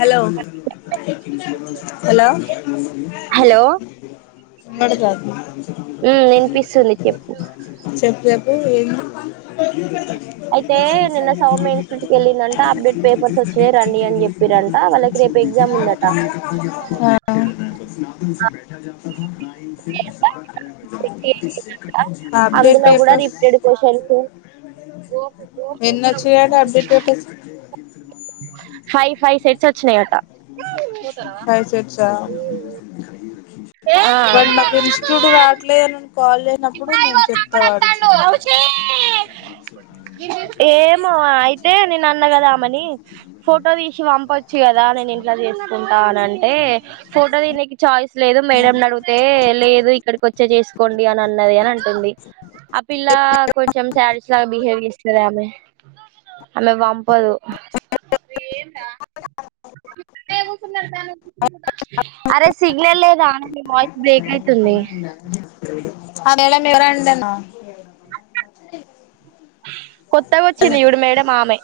Hello hello hello వినడంతంది ఉమ్ వినిపిస్తుంది చెప్పు చెప్పు చెప్ [inaudible] అయితే నిన్న సౌమ్య ఇన్స్టిట్యూట్ కి వెళ్లిందంట అప్డేట్ పేపర్స్ వచ్చినాయి రండి అని చెప్ ఆ [unintelligible] చేసిందట అప్డేట్ అందులో కూడా పేపర్స్ రిపీటెడ్ క్వశ్చన్స్ ఎన్నోచ్చయట update papers [inaudible] five five sets వచ్చినాయట ఫైవ్ సెట్స్ ఆ వాడు ఈ మధ్య ఇన్స్టిట్యూట్ ఆ. రావట్లేదు అని అన్ ఏమో అయితే నేను అన్న కదా ని ఫోటో తీసి పంపొచ్చు కదా నేను ఇంట్లా చేస్ కుంటా అనంటే ఫోటో తీయనీకి చాయిస్ లేదు మేడం నడిగితే లేదు ఇక్కడికి వచ్చే చే కొండి అని అన్ అని అంటుంది ఆ పిల్ల కొంచెం శాడిస్ట్ లాగా బిహేవ్ చే ఆమె అలా పంపదు అరే సిగ్నల్ లేదా నీ వాయిస్ బ్రేక్ అయితుంది [unintelligible] కొత్తగా వచ్చింది చూడు మేడం ఆమె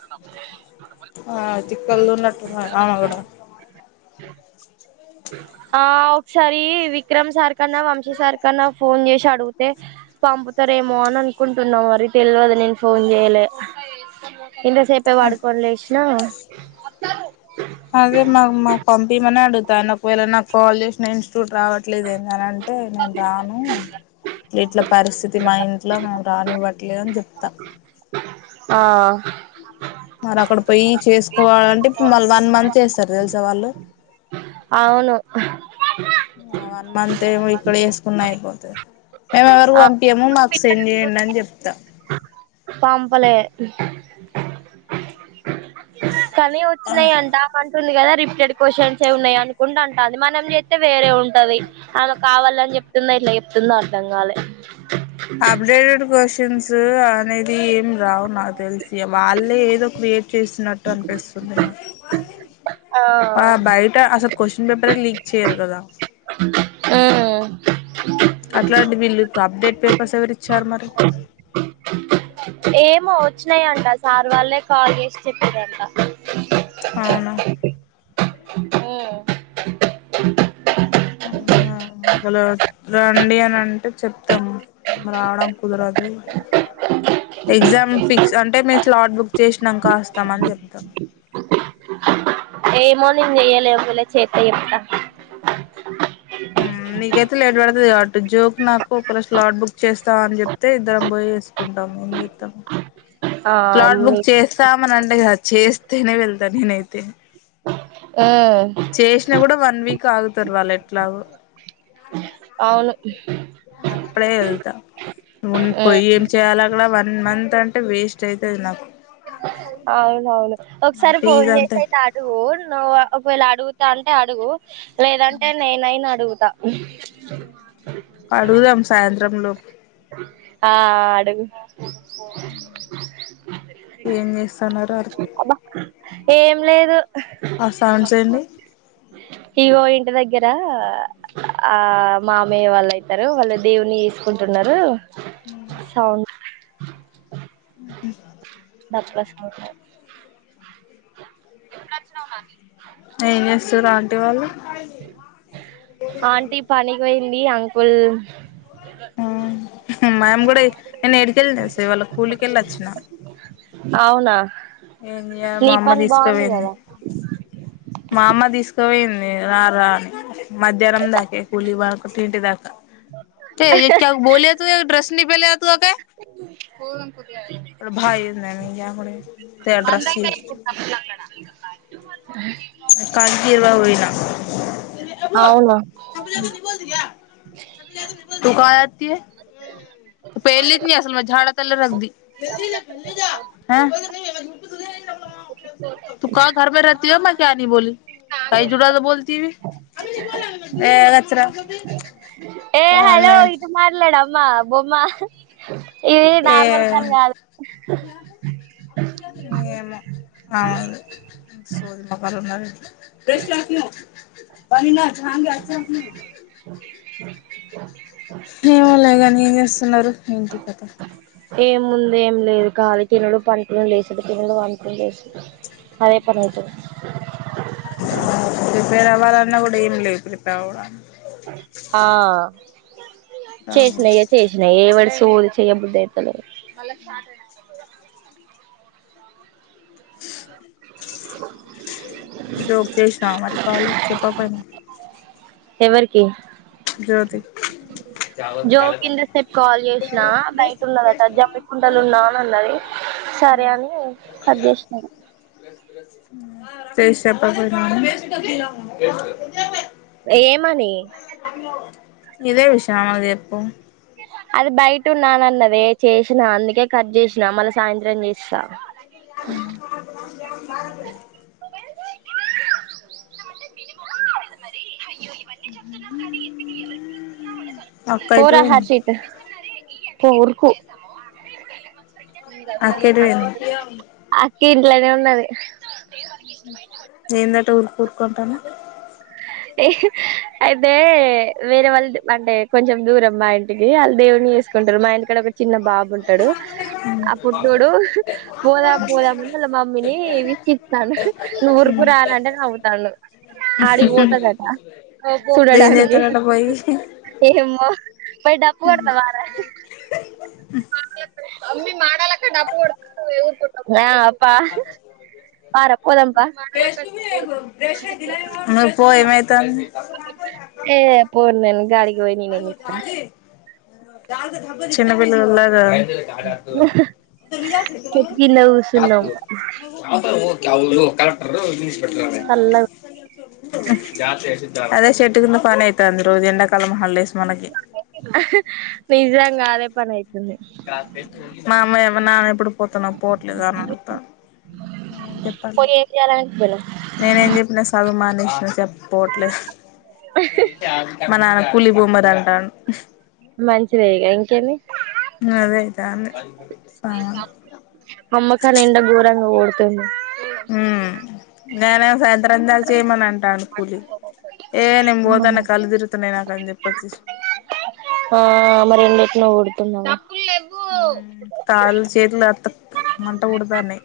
ఆ తిక్కల్దున్నట్టుంది ఆమె కూడా ఆ ఒకసారి విక్రమ్ సార్ కన్నా వంశీ సార్ కన్నా ఫోన్ చేసి అడిగితే పంపుతారేమో అని అనుకుంటున్నా మరి తెలువదు నేను ఫోన్ చేయలే ఇంతసేపే పడుకోని లేసినా అ అదే మా మా పంపి మనే ఆడు తా ఒకవేళ నాకు కాల్ చేసిన ఇన్స్టిట్యూట్ రావట్లేదు ఏందని అంటే నేను రాను ఇట్ల పరిస్థితి మా ఇంట్ల మేము రానివ్వట్లేదని చెప్తా ఆ మరక్కడ పోొయి చేసుకోవాలంటే ఇప్ మళ్ వన్ మంత్ చేస్తారు తెలుసా వాళ్ళు అవును వన్ మంత్ ఏమో ఇక్కడ చేసుకున్న అయిపోతది మేము ఎవరికి ఆ పంపియము మాకు సెండ్ చేయండి అని చెప్తా పంపలే కనీ ఒచ్చినయంట ఆ మంత్ టుంది కదా రిపీటెడ్ క్వశ్చన్స్ ఏ ఉన్నాయి అనుకుంట అంటంది మనం చేస్తే వేరే ఉంటది ఆమె కావాలని చెప్తుందా ఇట్లా చెప్తుందో అర్థంగాలే అప్డేడేట్ కోష్ న్స్ అనేది ఏం రావు నాకు తెల్ సి వాళ్ళే ఏదో క్రియేట్ చేస్తున్నట్టు అనిపిస్తుంది నాకు ఆ బయట అసల్ క్వశ్చన్ పేపర్ ఏ లీక్ చేయ్యరు కదా హు అట్లాంటి వీళ్ళుకి అప్డేట్ పేపర్స్ ఎవరు ఇచ్చారు మరి ఏమో వచ్చినాయంట సార్ వాళ్ళే కాల్ చేసి చెప్పిరంట అవునా అ అంతలో రండి అని అంటే చెప్తాం రావడం కుదరదు ఎగ్జామ్ ఫిక్స్ అంటే మేము స్లాట్ బుక్ చేసినంక వస్తాం అని చెప్తా ఏమొ నిన్ చెయ్యలే ఒకవేళ చేతె చెప్తా హు నీకైతే లేట్ పడుతది అట్టు జోక్ నాకు ఒకరు స్లాట్ బుక్ చేస్తావా అని చెప్తే ఇద్దరం పోయి వేసుకుంటాం ఏం చెతం ఆ స్లాట్ బుక్ మీ చేస్తాం మనంటే కాదు అచేస్తేనే వెళ్తా నేనైతే చేసినా కూడా హు వన్ వీక్ ఆగుతారు వాళ్ళ ఎట్లాగు అవును నువ్ పోొయి ఏం చేయాల లా వన్ మంత్ అంటే వేస్ స్టైతది నాక్ అవును అవును ఒకసారి ఫోన్ అంతే చేసేతే ఇటఅడుగు నువ్వు ఒ ఒకేళ్ళ అడుగుతా అంటే అడుగు లేదంటే నేనయిన అడుగు దా ఉ అడుగుదాం సాయంత్రం లోపు ఆ అడుగు ఏం చేస్తన్నారు అర్ అబా ఏం లేదు ఆ సౌవుండ్స్ ఎంది ఇగో ఇంటి దగ్గర ఆ మామయ్య వాళ్ళు అైతారు వాళ్ళు దేవుని తీసుకుంటున్నారు అ ఉ డప్పస్ మోహంది త్తె ఏం చేస్తు రాంటి వాళ్ళు ఆంటి పని గోయి డి అంకుల్ అ మేము కూడా నేను ఎడికెళతిస్ ఇవాళ్ళ కూలీకెళ్ళి వచ్చిన అవునా ఏం చేయాల్ నీ మ అమ్మ పని బాగుంది తీసుకుపోయింది. కదా మా అమ్మా తీసుకోపోయింది. రా రాని మధ్యాహ్నం దాకే కులీ బ పంటి దాకా కే బోలి డ్రెస్ నిపలి త భ మందయితే కుడ ములాకరణ టువల్ కాజకిీర్ ఇవా పోయినా అబో అవునా యూనిటిలిజిబుల్ తు కా రహతిహె పేల్లీ త్ని అసల్ ఝాడా తల్లే రగ్గేది త కాఘర్ మే రకతి హ్ కనీ బోల్ కయికు జుడాకో బోత్తి ఏ గచ్చురో ఏ హలో అ ఇటు మాట్లాడమ్మా బొమ్మ ఇది ఏ నార్మల్ కాల్ కాదు ఎమో నా సోదిమకన్ ఉన్నది యు నిట్లిజిబుల్ ఏమో లేగాని ఏం చేస్తున్నారు ఏంటి కథ ఏంముంది ఏం లేదు కాలి తినుడు పంటలు లేసాడు తినుడు వంటలు లేసడు అదే పని అయితుంది ప్రిపేర్ అవ్వాలన్నా కూడా ఏం లేవు ప్రిపేర్ అవ్వవుగ ఆ చేసినయ చేసినయ ఏం వర్షం తో ల్ చెయ బుద్ధి అయితలేదు ఇదో ఒక చేసినా మరి కాలు చెప్ప పెట్ట ఎవరికి జ్యోతి జో కింద ఇంత సేపు కాల్ జేసినా బయట ఉన్నదట జమ్మికుంటలు ఉన్నా అని అన్నది సరే అని కట్ జేసినాను. చేస్ చెప్ప పోయిన్నాము. ఏం ఇదే విషయమ మాకు జెప్ పొ అది బయట ఉన్నానన్నదే చేసినా అందుకే కట్ జేసినా మళ్ళ సాయంత్రం జేస్తా. అహ్ ఏమ్ బాబు అక్క ఎటు పోరా పోయింది హర్షిత్ పొ ఉరుకు అక్క ఎటు పోయింది అక్క ఏది ఇలాగే ఉన్నది నేందట ఉరు ఉర్కుంటన అయితే వేరే వాళ్ళది అంటే కొంచెం దూరం మా ఇంటికి. ఏ ఆళ్ళు దేవున్ని ఎస్కుంటారు మా ఇంటికాడ ఒక చిన్న బాబు ఉంటాడు ఆ పొట్టోడు పోదాం పోదామని వాళ్ళ మమ్మీని విసికిస్తాండు నువ్వు ఉరుకు రానంటే నవ్వుతాండు. డికి పోతాదట ఏం చూడడానికి చేస్తారట పోయి ఏమో పోయి డప్పుు కొడతవారా అమ్మి మాడలక్ డబ్బ ఒడిక్ ఎదో తొ న్యాప్ పా పార పోదాం ప నువ్వు పో ఏమైతాంది ఏ పొన్ నేన్ గాడికి యోయ్ నేన్ ఏం జేస్తానా చిన్నపిల్లల్ ల్లాగా చెట్టు కింద కూసున్నాం అవును కలక్టర్రు ఇనిస్ పట్టుకు రావే చల్లగా అదే చెెట్టు కింద పని అయితాంది రోజు ఎండ కాలమ హళ్ళేస్ నిజంగాదే పర్నెయి మా అమ్మ ఏమన్న ఎప్పుడు పోతున్నా పోట్లేద అని అడుగుతా నేన చెప్పాలి. పోయి ఏం చేయాలనిపోయినావ్ నేనే ఏం చెప్పినా సదువ్ మానేసిన చె పోట్లేదు మా నాన్ పులి బూమ్రాఅంటంద్ మంచిది ఇగ ఇం కని అదే అయితాంది సామాన్ మమ్మకనం గోర ఓడ్ తిండే హ నేనే సాయంత్ర అందా చేయమని అంటా అను కూలి ఏ నేను పోతాన్న కల్లుదిరుతున్నాయి. నాక అని చెప్పొచ్చుసి ఆ మరి ఎండ ఎట్నో కొడుతున్నగా ఉమ్ కాల్ చేతులు అత్ మంట పుడుతాన్నయ్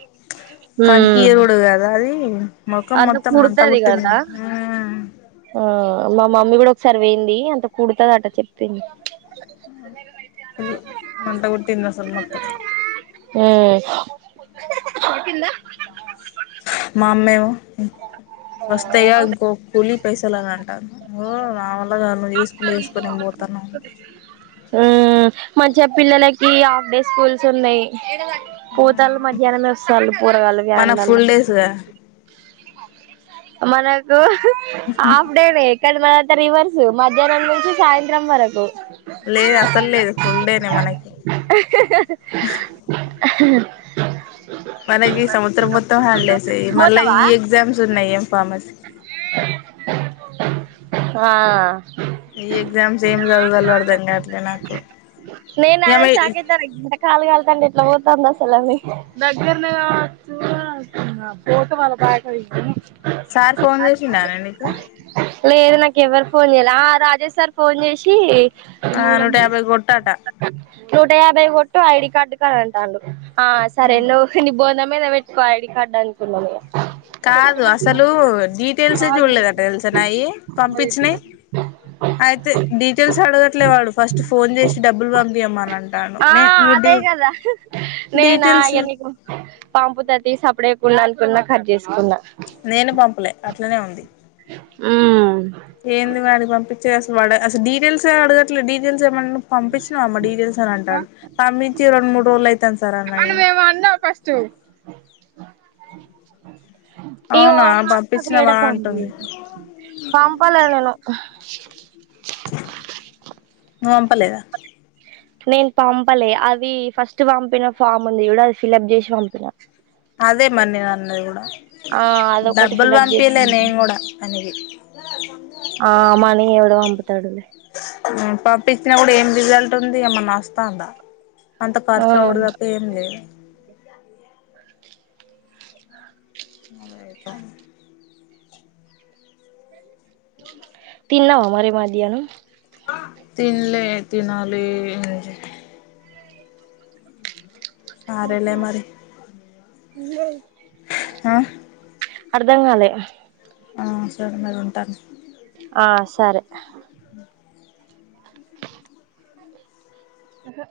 ఉమ్ కంకీర్ కుడు తదా అది మొఖం అంత మొత్తం మంట పుట్టింది కుడతాదిగదా. ఉమ్ ఊ మా మమ్మీ కూడా సర్వయింది అంత కుడుతది అంట చెప్పింది. అల్ మంటగొట్టింద అసల్ మత్త ఉ మాఅమ్మేవో వస్తయా లిైసలాంటా ఊమ్ మంచిగ పిల్లలక్ ఈ ఆఫ్ డే స్కూల్స్ ఉన్నయ్ పూతాల మధ్యాహ్నమే వస్తళ్ళు కూూరగాళ్ల మనకు వ్యానులలో ఫుల్ డేస్ గా మనకు హాఫ్ డే వేక్కడి న రివరు మధ్యాహ్నం నుంచి సాయంత్రం వరకు లేదు అసలు లేదు ఫుల్ డేనే మనకి అ మనకి సముద్రం మొత్తం హ్యాండ్ల్సేయి మళ్ళా పోతవా ఈ ఎగ్జామ్స్ ఉన్నాయి ఏం ఫామ్ బస్ ఆ ఈ ఎగ్జామ్స్ ఏం చదవాలో అర్థం కాట్లే నాకు నేను ఏమ అదే షాక్ దగ్గరనే గా చూడాల్సింది పోతే వాళ్ళ బా [unintelligible] సార్ ఫోన్ చేసిండానే నీకు లేదు నాకు ఎవ్వరు ఫోన్ చేయాల ఆ రాజా సార్ ఫోన్ చేసి ఆ నూట యాభై కొట్టాట నూట యాభై కొట్టు ఐడి కార్డు కని అంటాండు ఆ సరే నువ్ ని బోధాం [unintelligible] మీద పెట్టుకో ఐడీ కార్డు అనుకున్నానిగ కాదు అసలు డీటెయిల్సే చూడలేదంట తెలుసా నాయి పంపించినయి అయితే డీటెయిల్స్ అడగట్లే వాడు ఫస్ట్ ఫోన్ చేసి డబ్బులు పంపీయమని అంటాండు ఆ నేను నువ్వు డీ అదే కదా నేనా డీటెయిల్స్ సప్పుడేయకుండా అనుకున్నా కట్ చేసుకున్నా నేను పంపలే అట్లనే ఉంది హ్మ్ ఏంది వాడికి పంపించేది అసలు వాడు అస డీటెయిల్స్ ఏ అడగట్లే డీటెయిల్స్ ఏమన్నా పంపించినావా అమ్మ డీటెయిల్స్ అని అంటాడు పంపించి రెండు మూడు రోజులు అయితాంది సార్ అన్న నేను ఈ అవునా ఓమా పంపించినవా తిడతాంది అంటుంది పంపలే నేను నువ్ పంపలేద నేను పంపలే అది ఫస్ట్ పంపిన ఫామ్ ఉంది చూడు అది ఫిలప్ చేసి పంపిన అదే మరి నేన్నది గూడా ఆ అదొకటి డబ్బులు ఫిలప్ చేసి పంపిలే పంపిన నేను కూడా తనకి ఆ మనీ ఎవడు పంపుతాడులే పంపించినా కూడా ఏం రిజల్ట్ ఉంది ఏమన్నా వస్తాందా అంత ఆ ఖర్చు అవ్వుడు తప్ప ఏం లేదు [inaudible] తిన్నావా మరి మధ్యాహ్నం తినలే తినాలి సరేలే మరి హ్మ్ ఆ అర్ధం కాలే ఆ సరే మరి ఉంటాను ఆ సరే అహే